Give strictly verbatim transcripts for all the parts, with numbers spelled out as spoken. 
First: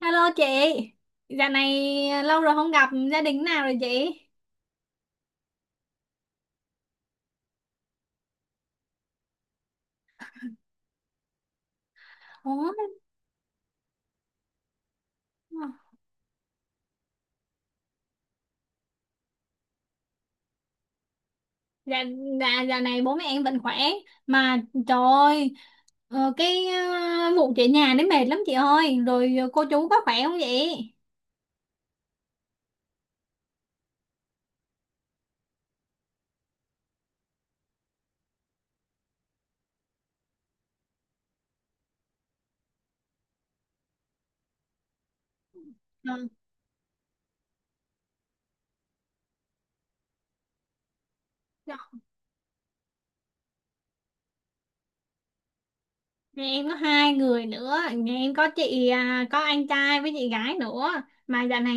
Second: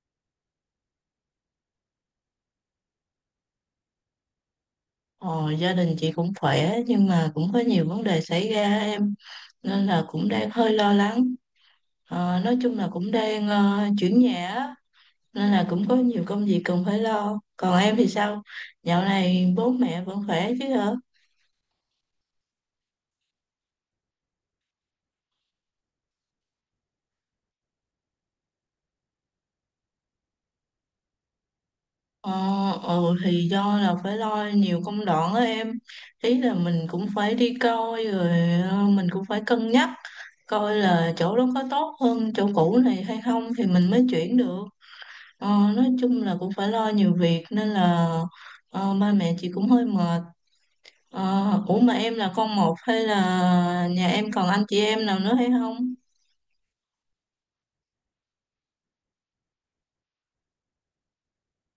Hello chị, dạo này lâu rồi không gặp gia đình nào rồi chị? Ờ, Gia đình chị cũng khỏe nhưng mà cũng có nhiều vấn đề xảy ra em, nên là cũng đang hơi lo lắng. Ờ, nói Ủa, chung là cũng đang ờ, chuyển nhà á, nên là cũng có nhiều công việc cần phải lo. Còn em thì sao, dạo này bố mẹ vẫn khỏe chứ hả? dạ, dạ, dạo này bố mẹ em vẫn khỏe. Mà trời ơi, ờ, cái ờ, vụ chị nhà đấy mệt lắm chị ơi. Rồi cô chú có khỏe không vậy? ờ, ờ thì do là phải lo nhiều công đoạn á em, ý là mình cũng phải đi coi rồi, ờ, mình cũng phải cân nhắc coi là chỗ đó có tốt hơn chỗ cũ này hay không thì mình mới chuyển được. Ờ, nói chung Ừ. là cũng phải lo nhiều việc nên là ờ, ba mẹ chị cũng hơi mệt. Ờ, ủa Dạ. mà em là con một hay là nhà em còn anh chị em nào nữa hay không? Nhà em có hai người nữa, nhà em có chị, à, có anh trai với chị gái nữa. Mà dạo này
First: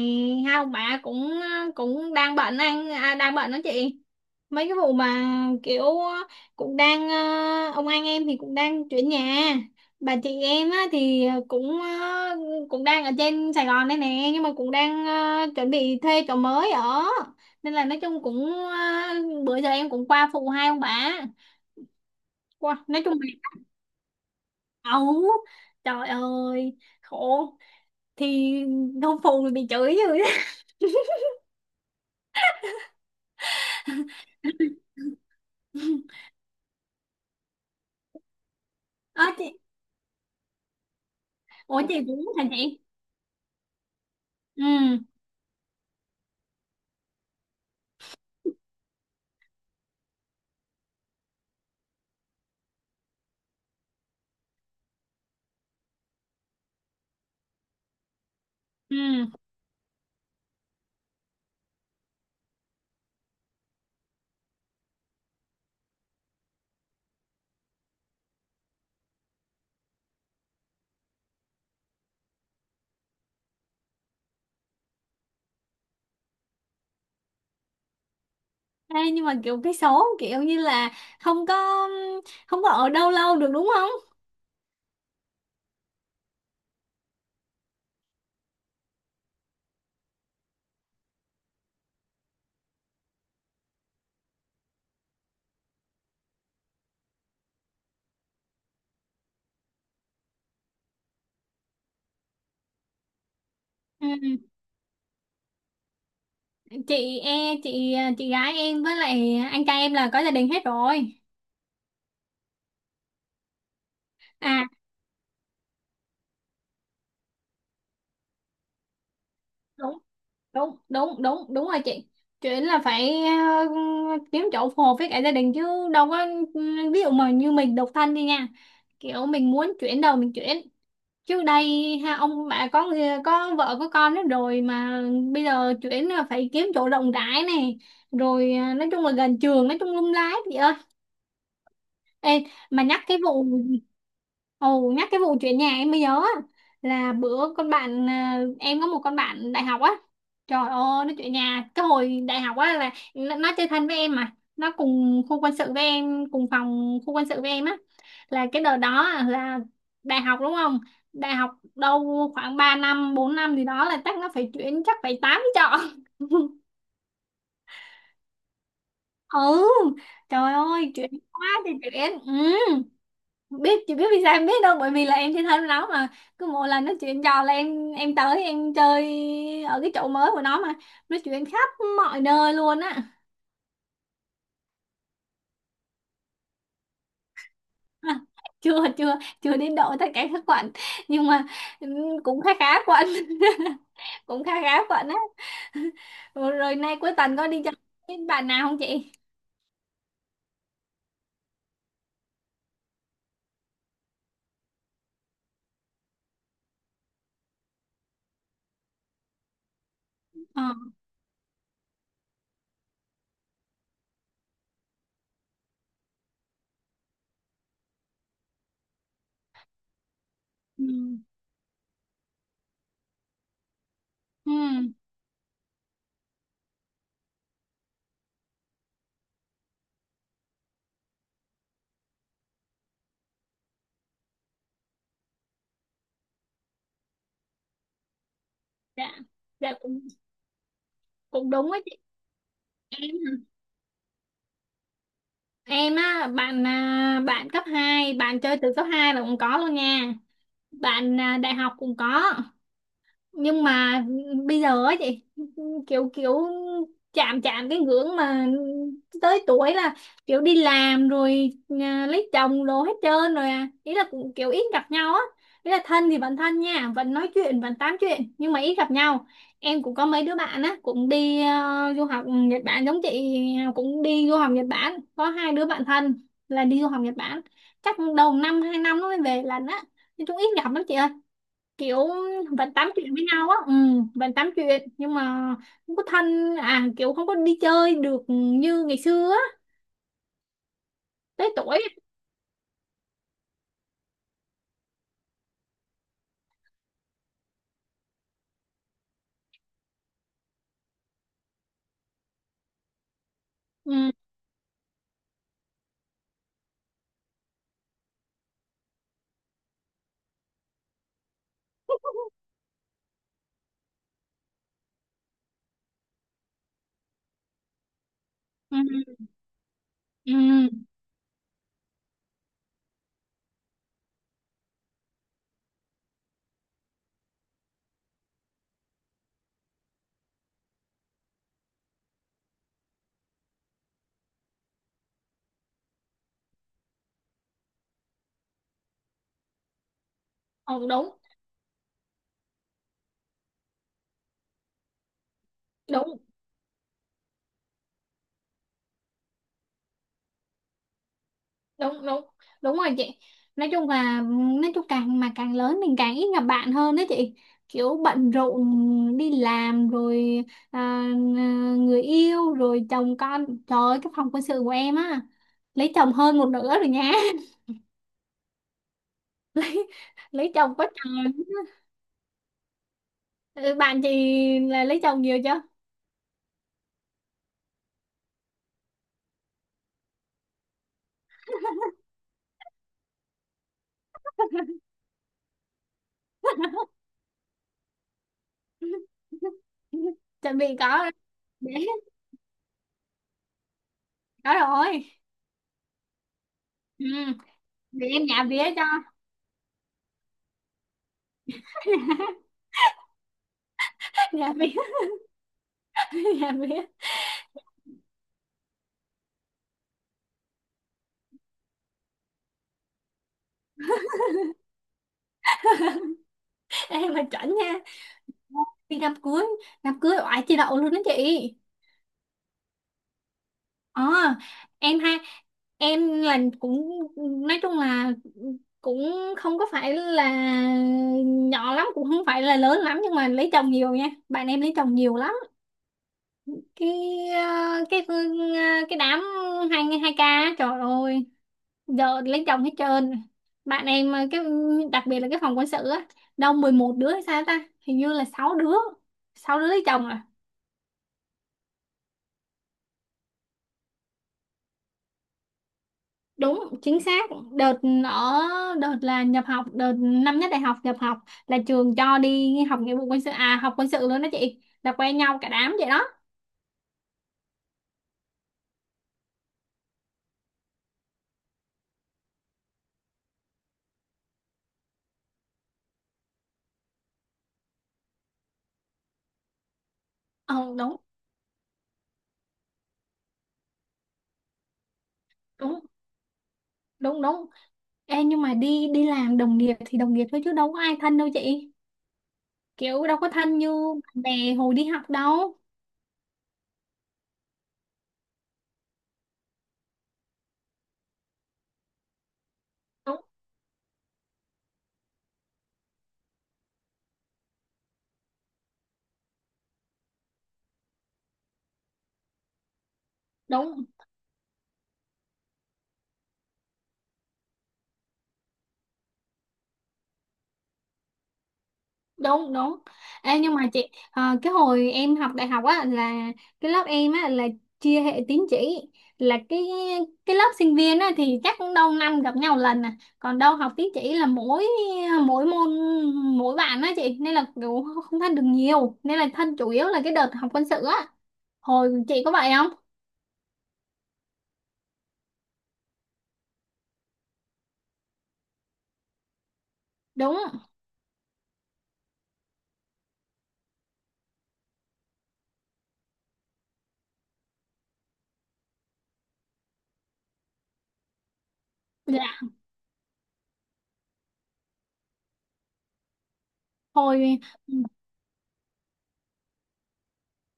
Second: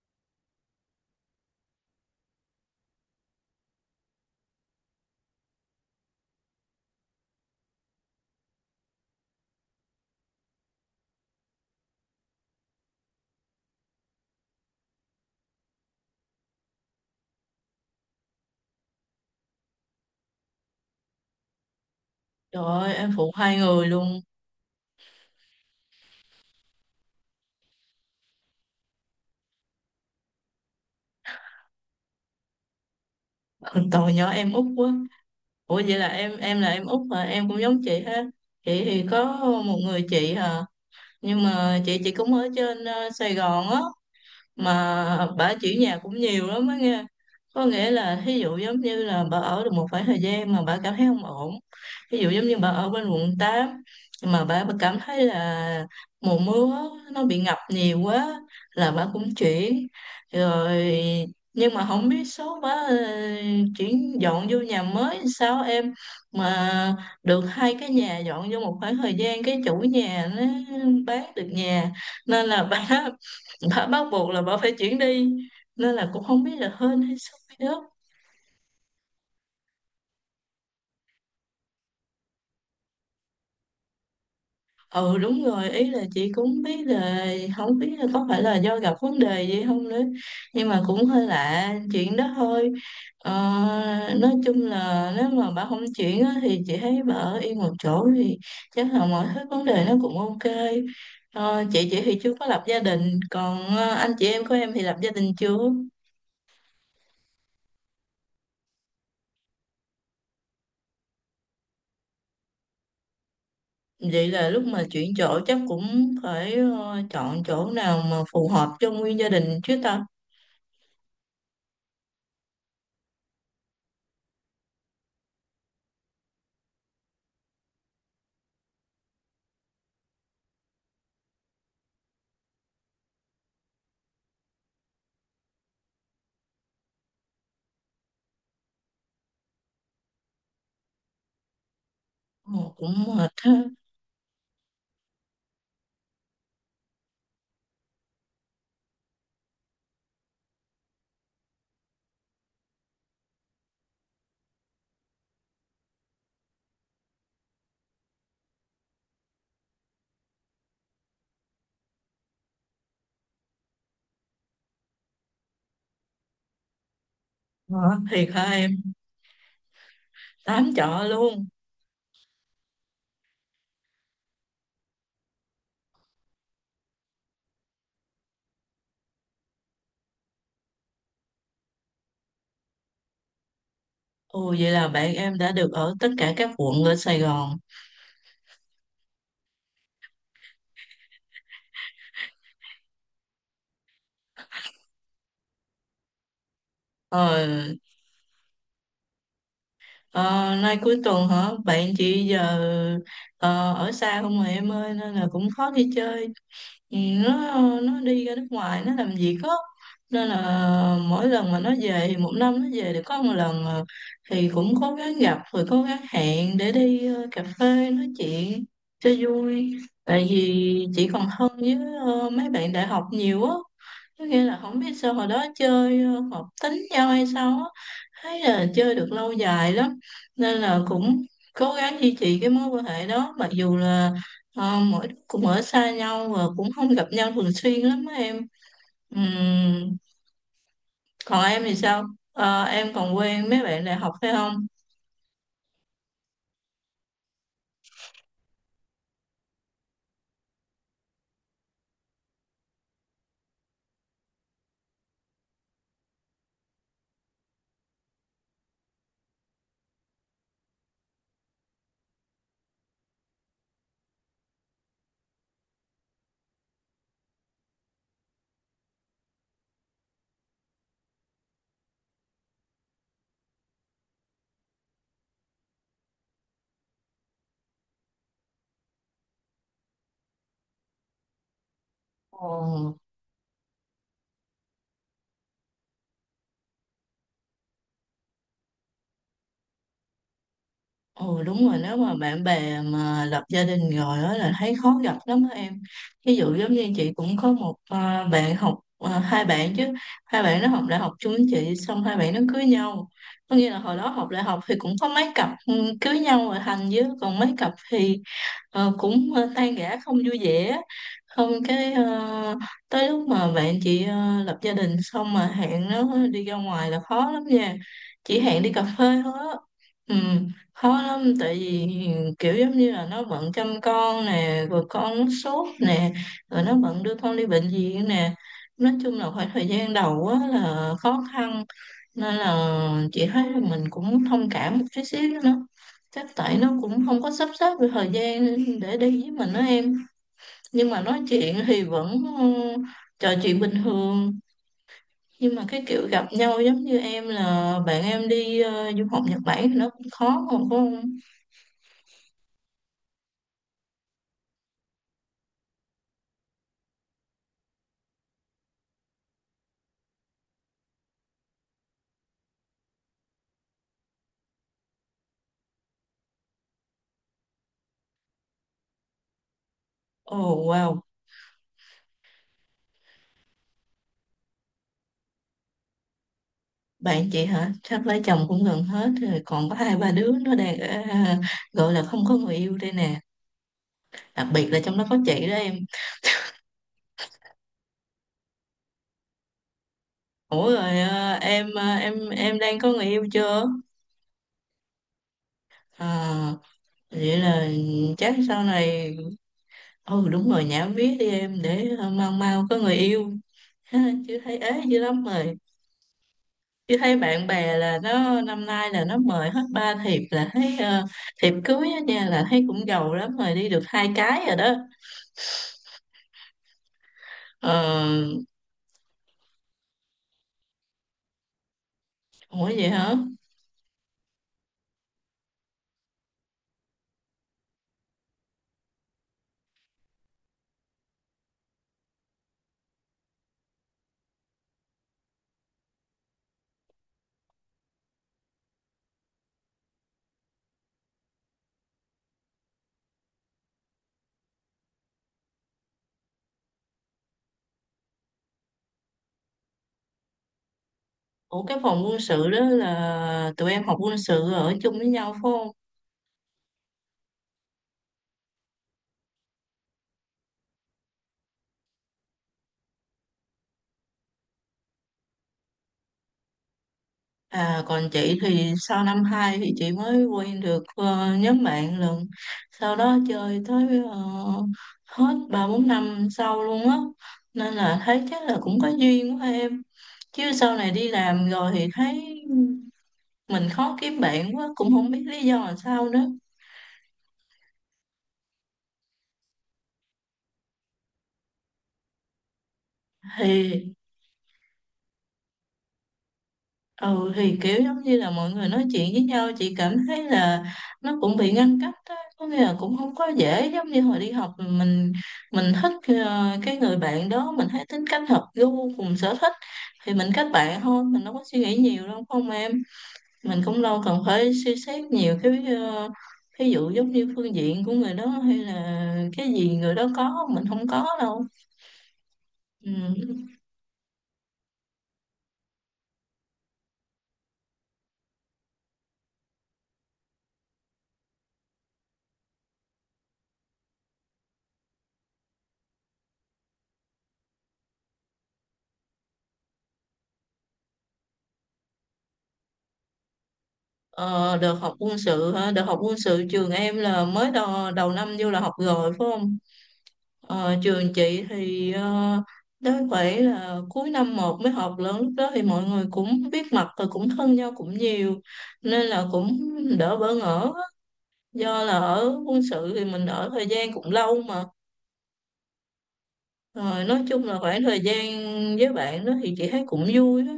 hai ông bà cũng ờ, cũng đang bệnh anh à, đang bệnh đó chị, mấy cái vụ mà kiểu ờ, cũng đang ờ, ông anh em thì cũng đang chuyển nhà. Bà chị em á, thì cũng ờ, cũng đang ở trên Sài Gòn đây nè, nhưng mà cũng đang ờ, chuẩn bị thuê chỗ mới ở, nên là nói chung cũng ờ, bữa giờ em cũng qua phụ hai ông bà Trời qua. ơi, Nói em chung phụ là hai người luôn. ấu, trời ơi khổ, thì không phụ thì bị chửi rồi đó. Tội nhỏ em út quá. Ủa vậy là em em là em út mà em cũng giống chị ha. Chị thì có Ờ, chị. một người chị hả? Nhưng mà Ủa chị chị chị cũng cũng hả ở chị? trên ờ, Sài Gòn á, Ừ. mà bà chuyển nhà cũng nhiều lắm á nghe. Có nghĩa là thí dụ giống như là bà ở được một khoảng thời gian mà bà cảm thấy không ổn, ví dụ giống như bà ở bên quận tám mà bà, bà cảm thấy là mùa mưa nó bị ngập nhiều quá là Ừ. bà cũng chuyển rồi. Nhưng mà không biết số bà ờ, chuyển dọn vô nhà mới sao em, mà được hai cái nhà dọn vô một khoảng thời gian cái chủ nhà nó bán được nhà, nên là bà bà bắt buộc là bà phải chuyển đi, nên là cũng không biết là hên hay xui nữa. Ê, nhưng mà kiểu cái số kiểu như là không có không có ở đâu lâu được đúng không? Ừ đúng rồi, ý là chị cũng biết là không biết là có phải là do gặp vấn đề gì không nữa, nhưng mà cũng hơi lạ chuyện đó thôi. ờ, nói chung là nếu mà bà không chuyển á, thì chị thấy bà ở yên một chỗ thì chắc là mọi thứ vấn đề nó cũng ok. ờ, chị chị thì chưa có lập gia đình, còn ờ, anh chị Ừ. em của em thì lập gia đình chưa? Chị e chị chị gái em với lại anh trai em là có gia đình hết rồi. Vậy là lúc À, mà chuyển chỗ chắc cũng phải ờ, chọn chỗ nào mà phù hợp cho nguyên gia đình chứ đúng ta. đúng đúng đúng đúng rồi chị. Chuyện là phải ờ, kiếm chỗ phù hợp với cả gia đình, chứ đâu có. Ví dụ mà như mình độc thân đi nha. Kiểu mình muốn chuyển đầu mình chuyển, trước đây ha, ông bà có người- có vợ có con hết rồi mà bây giờ chuyển là phải kiếm chỗ rộng rãi này, rồi à, nói chung là gần trường, nói chung lung lái chị ơi. Ê, Ờ, mà cũng nhắc cái mệt vụ ha. ồ nhắc cái vụ chuyển nhà em mới nhớ á, là bữa con bạn, à, em có một con bạn đại học á. Trời ơi nó chuyển nhà cái hồi đại học á, là nó nó chơi thân với em, mà nó cùng khu quân sự với em, cùng phòng khu quân sự với em á. Là cái đợt đó là đại học đúng không, đại học đâu khoảng ba năm bốn năm gì đó, là chắc nó phải chuyển, chắc phải tám trọ. Hả? Thiệt hả em? Ừ. Trời Tám ơi chợ chuyển luôn. quá thì chuyển. Ừ. Biết, chị biết vì sao em biết đâu, bởi vì là em trên thân nó mà cứ mỗi lần nó chuyện trò là em em tới em chơi ở cái chỗ mới của nó, mà nó chuyện khắp mọi nơi luôn á. Ồ vậy là bạn em đã được ở tất cả các quận ở Sài Gòn. À. Chưa, chưa chưa đến độ tất cả các quận, nhưng mà ừm, cũng khá khá quận. Cũng khá khá quận á. Rồi, rồi nay cuối tuần Ờ, có đi chơi với bạn nào không chị? ờ, nay cuối tuần hả? Bạn chị giờ ờ, ở xa không mà em ơi, nên là cũng khó đi chơi. Ừ, nó nó đi ra nước ngoài nó làm việc á, nên Ờ. là mỗi lần mà nó về một năm nó về được có một lần à, thì cũng cố gắng gặp rồi cố gắng hẹn để đi ờ, cà phê nói chuyện cho vui, tại Ừ. vì chị còn thân với ờ, mấy bạn đại học nhiều á. Có nghĩa Ừ. là không biết sao hồi đó chơi ờ, hợp tính nhau hay sao á, thấy là chơi được lâu dài lắm, nên là cũng cố gắng duy trì cái mối quan hệ đó mặc dù là ờ, mỗi đứa cũng ở xa nhau và cũng không gặp nhau thường xuyên lắm á em. Dạ. Dạ. Ừm, cũng còn cũng em đúng thì á chị sao? Ờ, em còn em. quen mấy bạn đại học phải không? Em á, bạn, à, bạn cấp hai, bạn chơi từ cấp hai là cũng có luôn nha. Bạn, à, đại học cũng có, nhưng mà bây giờ á chị, kiểu kiểu chạm chạm cái ngưỡng mà tới tuổi là kiểu đi làm rồi, à, lấy chồng đồ hết trơn rồi, à ý là cũng kiểu ít gặp nhau á. Ý là thân thì vẫn thân nha, vẫn nói chuyện vẫn tám chuyện nhưng mà ít gặp nhau. Em cũng có mấy đứa bạn á cũng đi ờ, du học Nhật Bản giống chị, cũng đi du học Nhật Bản, có hai đứa bạn thân là đi du học Nhật Bản. Chắc đầu năm hai năm nó mới về lần á, nói chung ít gặp lắm chị kiểu. Vẫn tám Ồ. chuyện với nhau á, ừ, vẫn tám chuyện nhưng mà không có thân, à kiểu không có đi chơi được như ngày xưa á. Ừ Tới đúng rồi, tuổi. nếu mà bạn bè mà lập gia đình rồi đó là thấy khó gặp lắm á em. Ví dụ giống như chị cũng có một à, bạn học à, hai bạn chứ, hai bạn nó học đại học chung với chị xong hai bạn nó cưới nhau. Có nghĩa là hồi Ừ. đó học đại học thì cũng có mấy cặp ừ, cưới nhau rồi thành, chứ còn mấy cặp thì ờ, cũng ờ, tan rã không vui vẻ. Không cái ờ, tới lúc mà bạn chị ờ, lập gia đình xong mà hẹn nó đi ra ngoài là khó lắm nha, chỉ hẹn đi cà phê Ừ. thôi á. Ừ, Ừ. khó lắm tại vì kiểu giống như là nó bận chăm con nè, rồi con sốt nè, rồi nó bận đưa con đi bệnh viện nè. Nói chung là khoảng thời gian đầu á là khó khăn, nên là chị thấy là mình cũng thông cảm một chút xíu nữa, chắc tại nó cũng không có sắp xếp được thời gian để đi với mình đó em. Ờ, Nhưng mà đúng nói chuyện thì vẫn ừ, trò chuyện bình thường, nhưng mà cái kiểu đúng gặp nhau giống như em là bạn em đi ờ, du học Nhật Bản thì nó cũng khó mà phải không? đúng đúng đúng rồi chị. Nói chung là nói chung càng mà càng lớn mình càng ít gặp bạn hơn đó chị, kiểu bận rộn đi làm rồi, à, à, người yêu rồi chồng con, trời ơi cái phòng quân sự của em á lấy chồng hơn một nửa rồi nha. lấy Ồ lấy chồng quá wow. trời. Ừ, bạn chị là lấy chồng nhiều chưa? Bạn chị hả? Chắc lấy chồng cũng gần hết rồi, còn có hai ba đứa nó đang ở, à, gọi là không có người yêu đây nè. Đặc biệt là trong đó có chị đó em. Chuẩn bị Ủa rồi có. à, em Bé, à, em em đang có người yêu chưa? có rồi. À, Ừ. vậy là Để em chắc nhà vía sau cho. này ừ đúng rồi, nhảm viết đi em để à, mau mau có người yêu. Ha, chứ Nhà thấy vía. ế dữ lắm rồi. Nhà vía. Chứ thấy bạn bè là nó năm nay là nó mời hết ba thiệp, là thấy à, thiệp cưới á nha, là thấy cũng giàu lắm rồi, đi được hai cái rồi đó. Em mà chuẩn nha, Ờ, đi đám cưới, đám cưới oải chị đậu luôn đó chị. ủa vậy hả? ờ em ha, em là cũng nói chung là cũng không có phải là nhỏ lắm, cũng không phải là lớn lắm, nhưng mà lấy chồng nhiều nha, bạn em lấy chồng nhiều lắm. Cái ờ, cái ờ, cái đám hai hai ca, trời ơi giờ lấy chồng hết trơn. Bạn em ờ, cái đặc biệt là cái phòng quân sự á, đâu mười một đứa hay sao ta, hình như là sáu đứa sáu đứa lấy chồng à. Ủa cái phòng quân sự đó là tụi em học quân sự ở chung với nhau phải không? Đúng chính xác đợt, ở, đợt là nhập học, đợt năm nhất đại học nhập học, là trường cho đi học nghĩa vụ quân sự, à học quân sự luôn đó chị, là quen nhau cả đám vậy đó. À còn chị thì sau năm hai thì chị mới quen được ờ, nhóm bạn lần. Sau đó chơi tới ờ, hết ba bốn năm sau luôn á. Nên là thấy chắc là cũng có duyên quá em. Chứ Ờ, sau này đúng đi làm rồi thì thấy mình khó kiếm bạn quá, cũng không biết lý do là đúng sao nữa. đúng đúng. Ê, nhưng mà đi đi làm đồng nghiệp thì đồng nghiệp thôi chứ đâu có ai thân đâu chị, kiểu đâu có thân như Thì bạn bè hồi đi học đâu. ừ thì kiểu giống như là mọi người nói chuyện với nhau chị cảm thấy là nó cũng bị ngăn cách đó. Có nghĩa là cũng không Đúng có dễ giống như hồi đi học, mình mình thích ờ, cái người bạn đó mình thấy tính cách hợp gu cùng sở thích thì mình kết bạn thôi, mình đâu có suy nghĩ nhiều đâu không em. Mình cũng đúng đâu cần phải suy xét nhiều cái uh, ví dụ giống như phương diện của người đó hay là cái gì người đó có mình không có đâu đúng đúng. ừ. Ê, nhưng mà chị ờ, cái hồi em học đại học á là cái lớp em á là chia hệ tín chỉ, là cái cái lớp sinh viên á thì chắc cũng đâu năm gặp nhau lần, à còn đâu học tín chỉ là mỗi mỗi môn mỗi bạn á chị, nên là kiểu không thân được nhiều, nên là thân chủ yếu là cái đợt học quân sự á, hồi chị có vậy không? Ờ, được học quân sự hả? Được học quân sự trường em là mới đầu, đầu năm vô là học rồi phải không? Đúng. Ờ, trường chị thì ờ, đến phải là cuối năm một mới học lớn, lúc đó thì mọi người cũng biết mặt và cũng thân nhau cũng nhiều, nên là cũng đỡ bỡ ngỡ, do là Dạ. ở quân sự thì mình ở thời gian cũng lâu mà. Rồi nói Hồi. chung là khoảng thời gian với bạn đó thì chị thấy cũng vui đó,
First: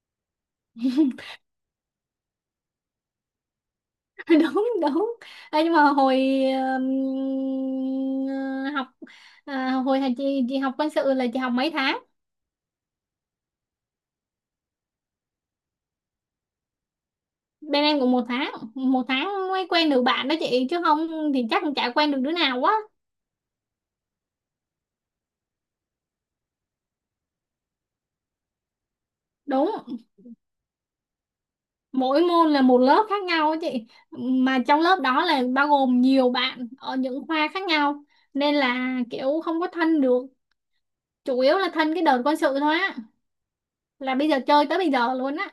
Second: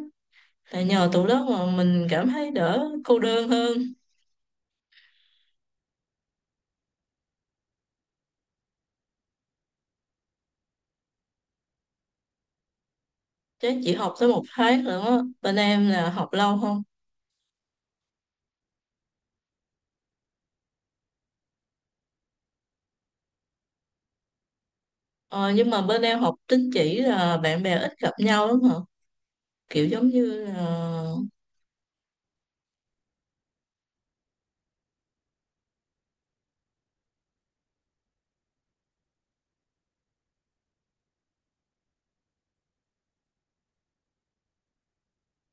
là nhờ tụi đó mà mình cảm thấy đỡ cô đơn hơn. Đúng đúng. Ê, nhưng mà hồi ừm, học, à, hồi thầy chị chị học quân sự là chị học mấy tháng? Chứ chị học tới một tháng nữa á. Bên em là học lâu không? Bên em cũng một tháng, một tháng mới quen được bạn đó chị, chứ không thì chắc cũng chả quen được đứa nào quá. ờ, nhưng mà bên em học tín chỉ là bạn bè ít gặp nhau lắm hả? Kiểu Đúng. giống như là Mỗi môn là một lớp khác nhau á chị, mà trong lớp đó là bao gồm nhiều bạn ở những khoa khác nhau, nên là kiểu không có thân được, chủ yếu là thân cái đợt quân sự thôi á, là bây giờ chơi tới bây giờ luôn á.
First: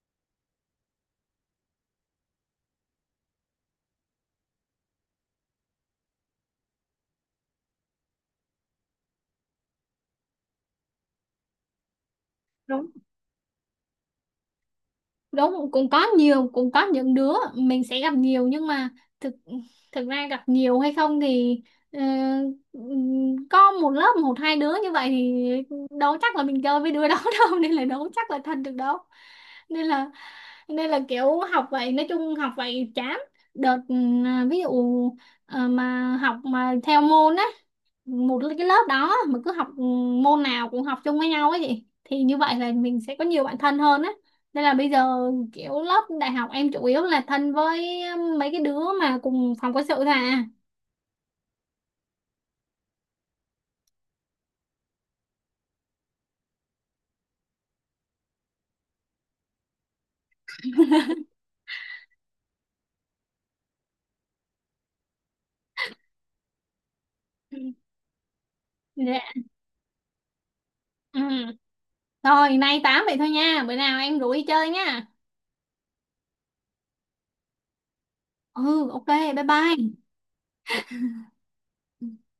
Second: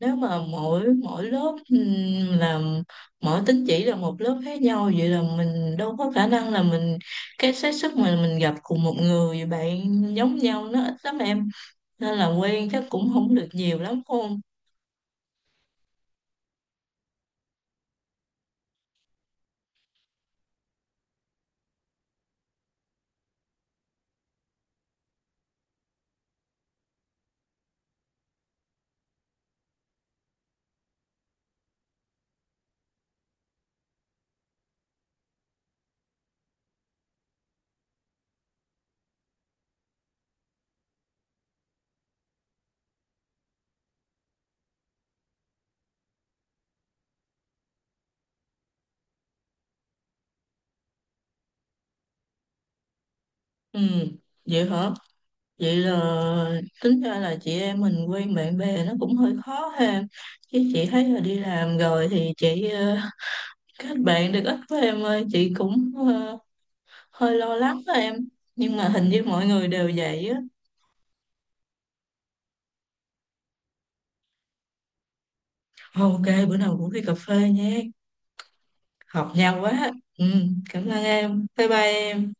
nếu mà mỗi mỗi lớp ừm, làm mỗi tín chỉ là một lớp khác nhau, vậy là mình đâu có khả năng là mình, cái xác suất mà mình gặp cùng một người bạn giống nhau nó ít lắm em, nên là quen chắc cũng không được nhiều lắm phải không? Đúng, cũng có nhiều, cũng có những đứa mình sẽ gặp nhiều, nhưng mà thực thực ra gặp nhiều hay không thì ờ, có một lớp một hai đứa như vậy thì đâu chắc là mình chơi với đứa đó đâu, nên là đâu chắc là thân được đâu. Nên là nên là kiểu học vậy, nói chung học vậy chán đợt, ừ, à, ví dụ ờ, mà học mà theo môn á, một cái lớp đó mà cứ học ừ, môn nào cũng học chung với nhau ấy chị, thì như vậy là mình sẽ có nhiều bạn thân hơn á. Nên là bây giờ kiểu lớp đại học em chủ yếu là thân với mấy cái đứa mà cùng phòng quân sự thôi à. Ừ vậy hả. Vậy là tính ra là chị em mình quen bạn bè nó cũng hơi khó ha. Chứ chị thấy là đi làm rồi thì chị ờ, kết bạn được ít với em ơi. Chị cũng ờ, hơi lo Ừ. lắng đó em. Nhưng mà hình như Dạ. mọi người đều vậy á. Ừ. Rồi, nay tám vậy thôi nha. Bữa nào em rủ đi chơi nha. Ok, bữa nào cũng đi cà phê nha. Ừ, ok, Hợp bye nhau quá. bye. Ừ, cảm ơn em. Bye bye em.